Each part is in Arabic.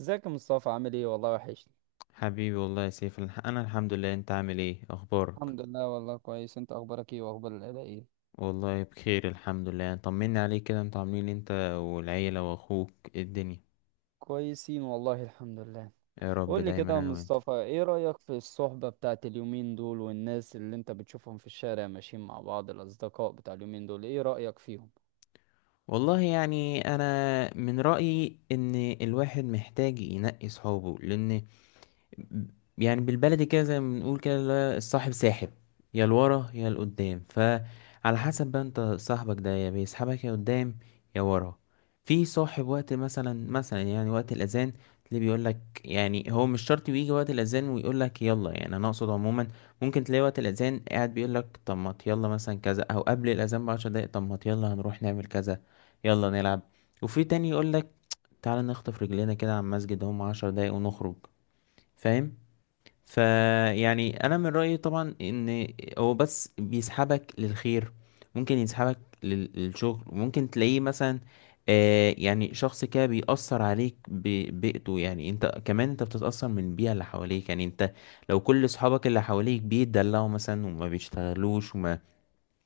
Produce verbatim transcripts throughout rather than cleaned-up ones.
ازيك يا مصطفى، عامل ايه؟ والله وحشني. حبيبي والله يا سيف، الح- انا الحمد لله. انت عامل ايه اخبارك؟ الحمد لله والله كويس. انت اخبارك ايه، واخبار العيله ايه؟ والله بخير الحمد لله. طمني عليك كده، انتوا عاملين إيه انت والعيلة واخوك؟ إيه الدنيا؟ كويسين والله الحمد لله. يا رب قول لي دايما كده يا انا وانت. مصطفى، ايه رأيك في الصحبة بتاعت اليومين دول، والناس اللي انت بتشوفهم في الشارع ماشيين مع بعض، الاصدقاء بتاع اليومين دول، ايه رأيك فيهم؟ والله يعني انا من رأيي ان الواحد محتاج ينقي صحابه، لان يعني بالبلدي كده زي ما بنقول كده، اللي هو الصاحب ساحب، يا لورا يا لقدام. فعلى حسب بقى انت صاحبك ده يا بيسحبك يا قدام يا ورا. في صاحب وقت مثلا مثلا يعني وقت الاذان تلاقيه بيقول لك، يعني هو مش شرط بيجي وقت الاذان ويقول لك يلا، يعني انا اقصد عموما ممكن تلاقي وقت الاذان قاعد بيقول لك طب ما يلا مثلا كذا، او قبل الاذان بعشر دقايق طب ما يلا هنروح نعمل كذا، يلا نلعب. وفي تاني يقول لك تعالى نخطف رجلينا كده على المسجد، هم عشر دقايق ونخرج، فاهم؟ فيعني انا من رايي طبعا ان هو بس بيسحبك للخير، ممكن يسحبك لل- للشغل. ممكن تلاقيه مثلا، آه يعني شخص كده بيأثر عليك ببيئته، يعني انت كمان انت بتتأثر من البيئة اللي حواليك. يعني انت لو كل اصحابك اللي حواليك بيتدلعوا مثلا وما بيشتغلوش وما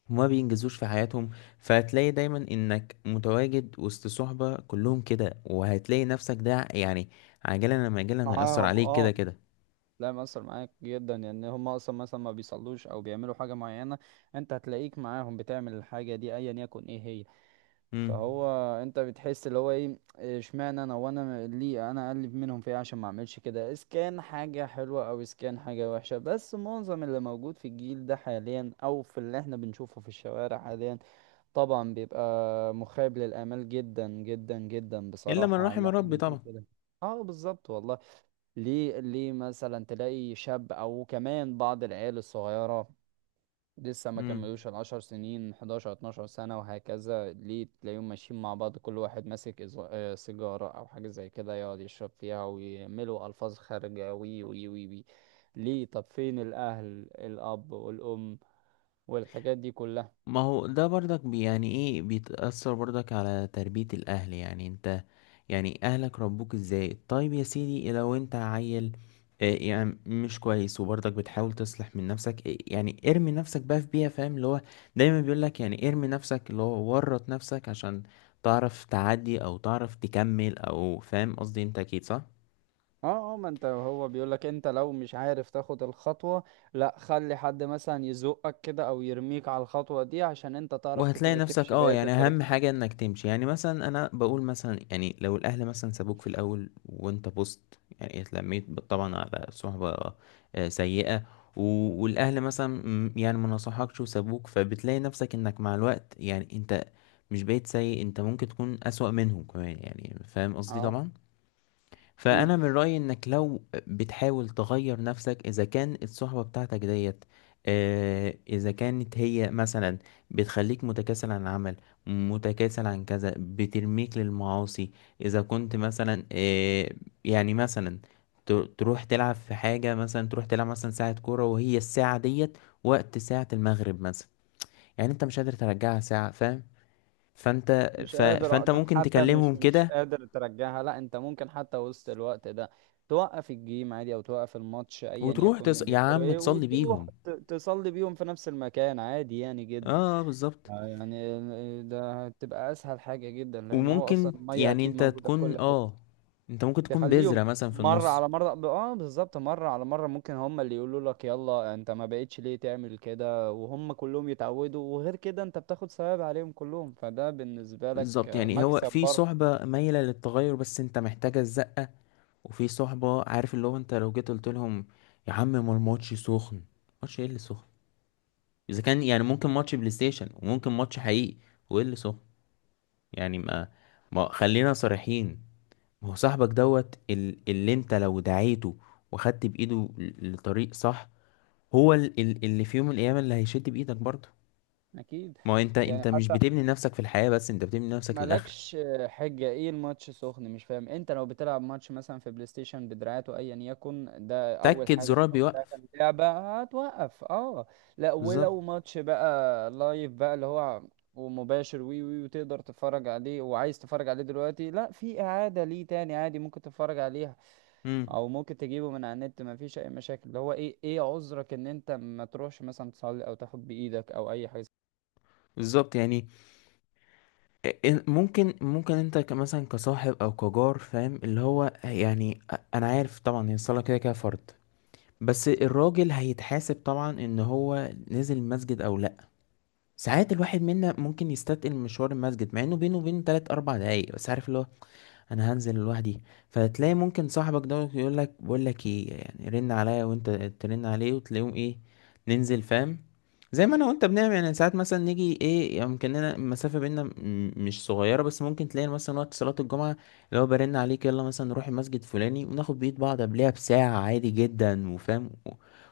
وما بينجزوش في حياتهم، فهتلاقي دايما انك متواجد وسط صحبة كلهم كده، وهتلاقي نفسك ده يعني عاجلا أم آجلا هيأثر معاهم، عليك كده اه. كده. لا مأثر معاك جدا، لان هم اصلا مثلا ما بيصلوش او بيعملوا حاجة معينة. انت هتلاقيك معاهم بتعمل الحاجة دي ايا يكن ايه هي. مم. فهو، انت بتحس اللي هو ايه، اشمعنى انا، وانا ليه انا اقلب منهم في ايه عشان ما اعملش كده؟ اذا كان حاجه حلوه، او اذا كان حاجه وحشه. بس معظم اللي موجود في الجيل ده حاليا، او في اللي احنا بنشوفه في الشوارع حاليا، طبعا بيبقى مخيب للامال جدا جدا جدا الا من بصراحه على رحم اللي احنا ربي طبعا. بنشوفه ده. اه بالظبط والله. ليه؟ ليه مثلا تلاقي شاب، او كمان بعض العيال الصغيره لسه ما امم كملوش العشر سنين، احداشر، اتناشر سنة وهكذا، ليه تلاقيهم ماشيين مع بعض، كل واحد ماسك إز- آه، سيجارة أو حاجة زي كده، يقعد يشرب فيها، ويعملوا ألفاظ خارجة وي وي وي وي؟ ليه؟ طب فين الأهل؟ الأب والأم والحاجات دي كلها؟ ما هو ده برضك بي يعني ايه، بيتأثر برضك على تربية الاهل. يعني انت يعني اهلك ربوك ازاي؟ طيب يا سيدي لو انت عيل آه، يعني مش كويس، وبرضك بتحاول تصلح من نفسك إيه، يعني ارمي نفسك بقى في بيئة، فاهم؟ اللي هو دايما بيقولك يعني ارمي نفسك، اللي هو ورط نفسك عشان تعرف تعدي او تعرف تكمل، او فاهم قصدي؟ انت اكيد صح. اه، اه. ما انت هو بيقولك انت لو مش عارف تاخد الخطوة، لا، خلي حد مثلا يزقك كده او يرميك على الخطوة دي، عشان انت تعرف تك- وهتلاقي نفسك، تمشي اه بقية يعني الطريق. اهم حاجة انك تمشي. يعني مثلا انا بقول مثلا، يعني لو الاهل مثلا سابوك في الاول وانت بوست، يعني اتلميت ب- طبعا على صحبة آه، سيئة، و- والاهل مثلا م- يعني ما نصحكش وسابوك، فبتلاقي نفسك انك مع الوقت يعني انت مش بقيت سيء، انت ممكن تكون اسوأ منهم كمان، يعني فاهم قصدي اه. طبعا. اكيد. فانا من رايي انك لو بتحاول تغير نفسك، اذا كان الصحبه بتاعتك ديت آه، اذا كانت هي مثلا بتخليك متكاسل عن العمل، متكاسل عن كذا، بترميك للمعاصي، اذا كنت مثلا آه، يعني مثلا ت- تروح تلعب في حاجه، مثلا تروح تلعب مثلا ساعه كوره وهي الساعه ديت وقت ساعه المغرب مثلا، يعني انت مش قادر ترجعها ساعه، فاهم؟ فانت مش ف... قادر أ- فانت طب ممكن حتى تكلمهم مش مش كده. قادر ترجعها. لا، انت ممكن حتى وسط الوقت ده توقف الجيم عادي، او توقف الماتش ايا وتروح تص... يكن يا بيعملوا عم ايه، تصلي وتروح بيهم. ت- تصلي بيهم في نفس المكان عادي يعني اه جدا. آه، بالظبط. آه، يعني ال- ده هتبقى اسهل حاجة جدا، لان هو اصلا وممكن المية يعني اكيد انت موجودة في كل تكون حتة. اه، انت ممكن تكون تخليهم بذرة مثلا في مرة النص. على مرة، اه بالظبط. مرة على مرة ممكن هم اللي يقولوا لك يلا، انت ما بقتش ليه تعمل كده، وهم كلهم يتعودوا. وغير كده انت بتاخد ثواب عليهم كلهم، فده بالنسبة لك بالظبط، آه، يعني هو مكسب في برضه. صحبة مايلة للتغير بس انت محتاجة الزقة، وفي صحبة عارف اللي هو انت لو جيت قلت لهم يا عم ما الماتش سخن، ماتش ايه اللي سخن؟ اذا كان يعني ممكن ماتش بلاي ستيشن وممكن ماتش حقيقي، وايه اللي سخن؟ يعني ما، ما خلينا صريحين. ما هو صاحبك دوت ال- اللي انت لو دعيته وخدت بايده ل- لطريق صح، هو ال- ال- اللي في يوم من الايام اللي هيشد بايدك برضه. اكيد. ما هو انت، يعني انت مش حتى بتبني نفسك في الحياة بس، انت بتبني نفسك للاخره. مالكش حجة، ايه الماتش سخن مش فاهم. انت لو بتلعب ماتش مثلا في بلاي ستيشن بدراعاته ايا يكن، ده اول تأكد حاجة في زرار اول ثلاثة بيوقف. اللعبة هتوقف، اه. لا، بالظبط. ولو ماتش بقى لايف بقى، اللي هو ومباشر وي وي، وتقدر تتفرج عليه، وعايز تتفرج عليه دلوقتي، لا، في اعادة ليه تاني عادي ممكن تتفرج عليها. امم. او ممكن تجيبه من على النت، مفيش اي مشاكل. اللي هو ايه ايه عذرك ان انت ما تروحش مثلا تصلي او تاخد بايدك او اي حاجة؟ بالظبط، يعني إن- ممكن ممكن انت ك- مثلا كصاحب او كجار، فاهم اللي هو؟ يعني أ- انا عارف طبعا هي الصلاة كده كده فرض، بس الراجل هيتحاسب طبعا ان هو نزل المسجد او لا. ساعات الواحد منا ممكن يستثقل مشوار المسجد، مع انه بينه وبينه تلات اربع دقايق، بس عارف اللي هو انا هنزل لوحدي. فتلاقي ممكن صاحبك ده يقول لك، بقول لك ايه، يعني رن عليا وانت ترن عليه وتلاقيهم ايه، ننزل، فاهم؟ زي ما انا وانت بنعمل، يعني ساعات مثلا نيجي ايه يعني يمكننا المسافه بينا م- مش صغيره، بس ممكن تلاقي مثلا وقت صلاه الجمعه اللي هو برن عليك، يلا مثلا نروح المسجد فلاني وناخد بيد بعض قبلها بساعه، عادي جدا. وفاهم و-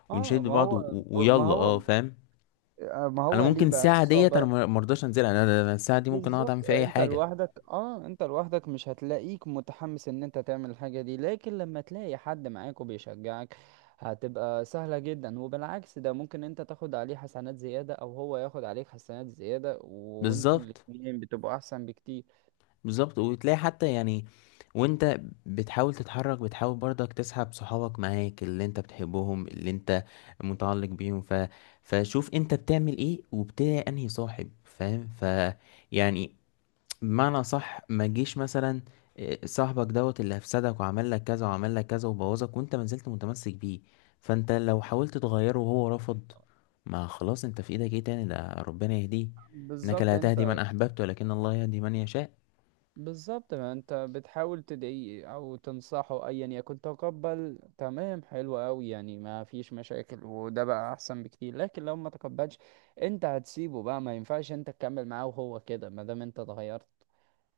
اه. ونشد ما بعض و- هو و- ما ويلا هو اه، فاهم. آه، ما انا هو ليه ممكن بقى الساعه ديت انا الصعوبة؟ ما ما ارضاش انزلها، انا أنا- أنا الساعه دي ممكن اقعد اعمل بالظبط. فيها اي انت حاجه. لوحدك، اه، انت لوحدك مش هتلاقيك متحمس ان انت تعمل الحاجة دي، لكن لما تلاقي حد معاك وبيشجعك، هتبقى سهلة جدا. وبالعكس، ده ممكن انت تاخد عليه حسنات زيادة او هو ياخد عليك حسنات زيادة، وانتوا بالظبط. الاتنين بتبقوا احسن بكتير. بالظبط وتلاقي حتى يعني، وانت بتحاول تتحرك، بتحاول برضك تسحب صحابك معاك اللي انت بتحبهم، اللي انت متعلق بيهم، ف... فشوف انت بتعمل ايه وبتلاقي انهي صاحب، فاهم؟ ف يعني بمعنى صح، ما تجيش مثلا إيه، صاحبك دوت اللي هفسدك وعمل لك كذا وعمل لك كذا وبوظك وانت ما زلت متمسك بيه. فانت لو حاولت تغيره وهو رفض، ما خلاص انت في ايدك ايه تاني؟ ده ربنا يهديه. انك بالظبط. لا تهدي من انت احببت ولكن الله يهدي من يشاء. بالظبط، ما انت بتحاول تدعيه او تنصحه ايا يكن، تقبل، تمام، حلو قوي يعني، ما فيش مشاكل، وده بقى احسن بكتير. لكن لو ما تقبلش، انت هتسيبه بقى، ما ينفعش انت تكمل معاه وهو كده. ما دام انت اتغيرت،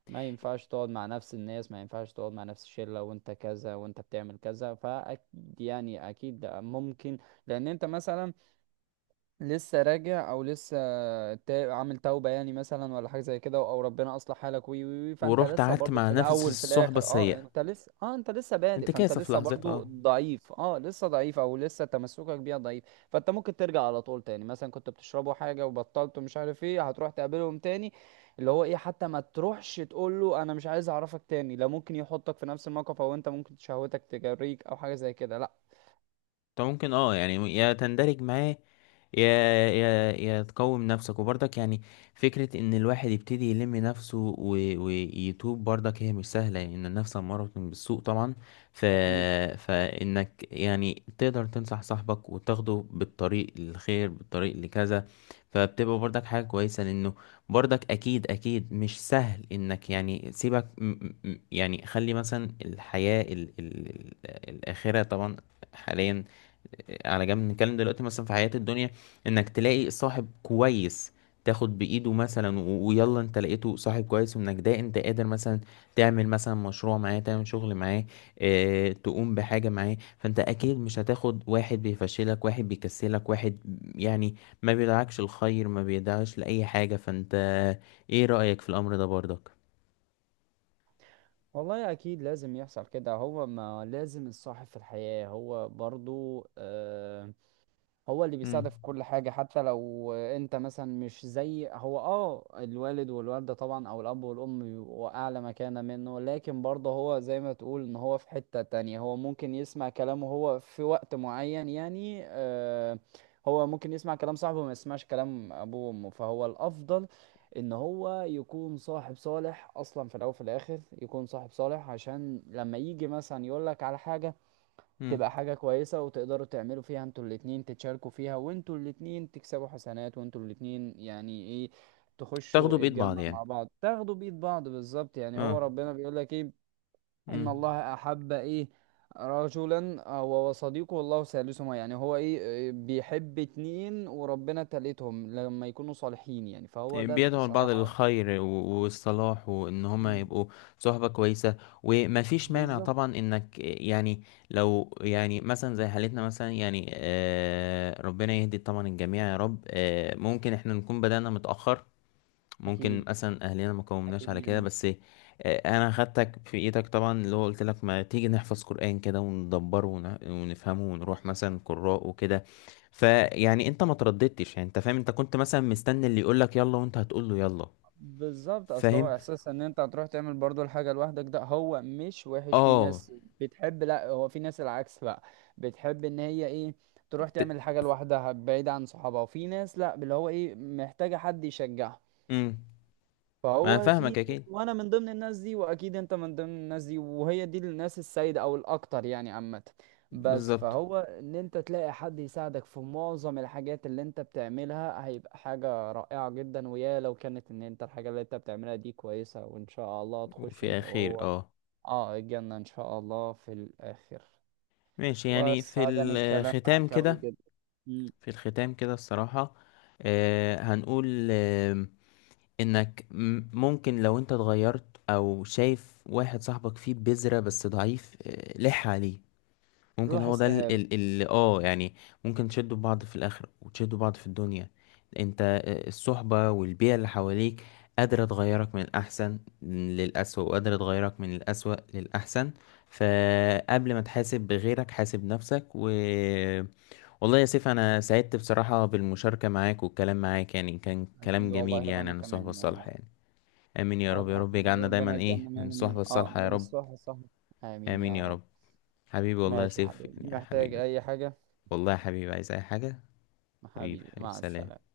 ما ينفعش تقعد مع نفس الناس، ما ينفعش تقعد مع نفس الشلة وانت كذا وانت بتعمل كذا. فاكيد يعني، اكيد ممكن، لان انت مثلا لسه راجع، او لسه تا- عامل توبة يعني مثلا، ولا حاجة زي كده، او ربنا اصلح حالك وي وي وي. فانت ورحت لسه قعدت برضو مع في نفس الاول في الصحبة الاخر، اه السيئة، انت لسه، اه انت لسه بادئ، انت فانت كاسف لسه لحظتها برضو اه. ضعيف، اه لسه ضعيف، او لسه تمسكك بيها ضعيف. فانت ممكن ترجع على طول تاني، مثلا كنت بتشربه حاجة وبطلته مش عارف ايه، هتروح تقابلهم تاني. اللي هو ايه حتى ما تروحش تقول له انا مش عايز اعرفك تاني، لا، ممكن يحطك في نفس الموقف، او انت ممكن شهوتك تجريك او حاجة زي كده، لا. انت ممكن اه يعني يا تندرج معاه، يا يا يا تقوم نفسك. وبرضك يعني فكرة ان الواحد يبتدي يلم نفسه و... ويتوب برضك هي مش سهلة، لان يعني النفس امارة بالسوء طبعا. ف... اكيد فانك يعني تقدر تنصح صاحبك وتاخده بالطريق الخير، بالطريق لكذا، فبتبقى برضك حاجة كويسة، لانه برضك اكيد، اكيد مش سهل. انك يعني سيبك م... م- يعني خلي مثلا الحياة ال... ال... ال- الاخرة طبعا حاليا على جنب، نتكلم دلوقتي مثلا في حياة الدنيا، انك تلاقي صاحب كويس، تاخد بإيده مثلا و- ويلا، انت لقيته صاحب كويس وانك ده انت قادر مثلا تعمل مثلا مشروع معاه، تعمل شغل معاه، اه تقوم بحاجة معاه. فانت اكيد مش هتاخد واحد بيفشلك، واحد بيكسلك، واحد يعني ما بيدعكش الخير، ما بيدعكش لأي حاجة. فانت ايه رأيك في الأمر ده برضك؟ والله. اكيد لازم يحصل كده، هو ما لازم الصاحب في الحياة هو برضو آه، هو اللي مم. بيساعدك في كل حاجة. حتى لو انت مثلا مش زي هو، اه الوالد والوالدة طبعا او الاب والام بيبقوا اعلى مكانة منه، لكن برضه هو زي ما تقول ان هو في حتة تانية، هو ممكن يسمع كلامه هو في وقت معين يعني آه، هو ممكن يسمع كلام صاحبه وما يسمعش كلام ابوه وامه. فهو الافضل ان هو يكون صاحب صالح اصلا، في الاول وفي الاخر يكون صاحب صالح، عشان لما يجي مثلا يقولك على حاجة، مم. تبقى حاجة كويسة، وتقدروا تعملوا فيها انتوا الاتنين، تتشاركوا فيها، وانتوا الاتنين تكسبوا حسنات، وانتوا الاتنين يعني ايه، تخشوا تاخدوا بإيد بعض الجنة مع يعني. بعض، تاخدوا بإيد بعض، بالظبط. يعني هو اه. ربنا بيقول لك ايه، ان مم. الله احب ايه، رجلا هو وصديقه والله ثالثهما، يعني هو ايه إيه، بيحب اتنين وربنا تالتهم لما يكونوا صالحين يعني. فهو يعني ده بيدعوا البعض بصراحة. للخير و- والصلاح، وان هما مم. يبقوا صحبة كويسة. ومفيش مانع بالظبط. طبعا انك يعني لو يعني مثلا زي حالتنا مثلا يعني آه، ربنا يهدي طبعا الجميع يا رب، آه، ممكن احنا نكون بدأنا متأخر، ممكن اكيد مثلا اهلنا ما قومناش اكيد على كده جدا. بس، آه، انا خدتك في ايدك طبعا، اللي هو قلت لك ما تيجي نحفظ قرآن كده وندبره ون- ونفهمه، ونروح مثلا قراء وكده. فيعني انت ما ترددتش، يعني انت فاهم انت كنت مثلا مستني اللي يقول لك يلا وانت هتقول له يلا. بالظبط. اصل هو فاهم. احساس ان انت هتروح تعمل برضو الحاجه لوحدك ده، هو مش وحش، في اه. ناس بتحب. لا، هو في ناس العكس بقى، بتحب ان هي ايه تروح ت... تعمل الحاجه لوحدها بعيد عن صحابها. وفي ناس لا، اللي هو ايه، محتاجه حد يشجعها. امم. ما انا فهو في فاهمك ناس- اكيد. وانا من ضمن الناس دي، واكيد انت من ضمن الناس دي، وهي دي الناس السيدة او الاكتر يعني عامة. بس بالظبط. فهو ان انت تلاقي حد يساعدك في معظم الحاجات اللي انت بتعملها، هيبقى حاجة رائعة جدا. ويا لو كانت ان انت الحاجة اللي انت بتعملها دي كويسة، وان شاء الله تخش وفي انت اخير وهو اه. اه الجنة ان شاء الله في الاخر. ماشي، يعني في وسعدني الكلام الختام معاك اوي كده. جدا. مم. في الختام كده الصراحة آه هنقول انك م- ممكن لو انت اتغيرت، او شايف واحد صاحبك فيه بذرة بس ضعيف، آه، لح عليه. ممكن روح هو ده ال- اسأله. ال- اللي اه يعني ممكن تشدوا بعض في الاخر وتشدوا بعض في الدنيا. انت آه، الصحبة والبيئة اللي حواليك قادرة تغيرك من الأحسن للأسوأ، وقادرة تغيرك من الأسوأ للأحسن. فقبل ما تحاسب بغيرك حاسب نفسك. و والله يا سيف أنا سعدت بصراحة بالمشاركة معاك والكلام معاك، يعني كان كلام اكيد جميل والله، يعني وانا عن الصحبة كمان الصالحة والله. يعني. امين يا رب، يا والله رب يجعلنا ربنا دايما ايه يجعلنا من من من- الصحبة اه الصالحة يا من رب. الصح الصح. امين امين يا يا رب. رب. حبيبي والله يا ماشي يا سيف، حبيبي، يعني يا محتاج حبيبي. اي حاجة؟ والله يا حبيبي عايز اي حاجة. حبيبي حبيبي حبيبي مع سلام. السلامة.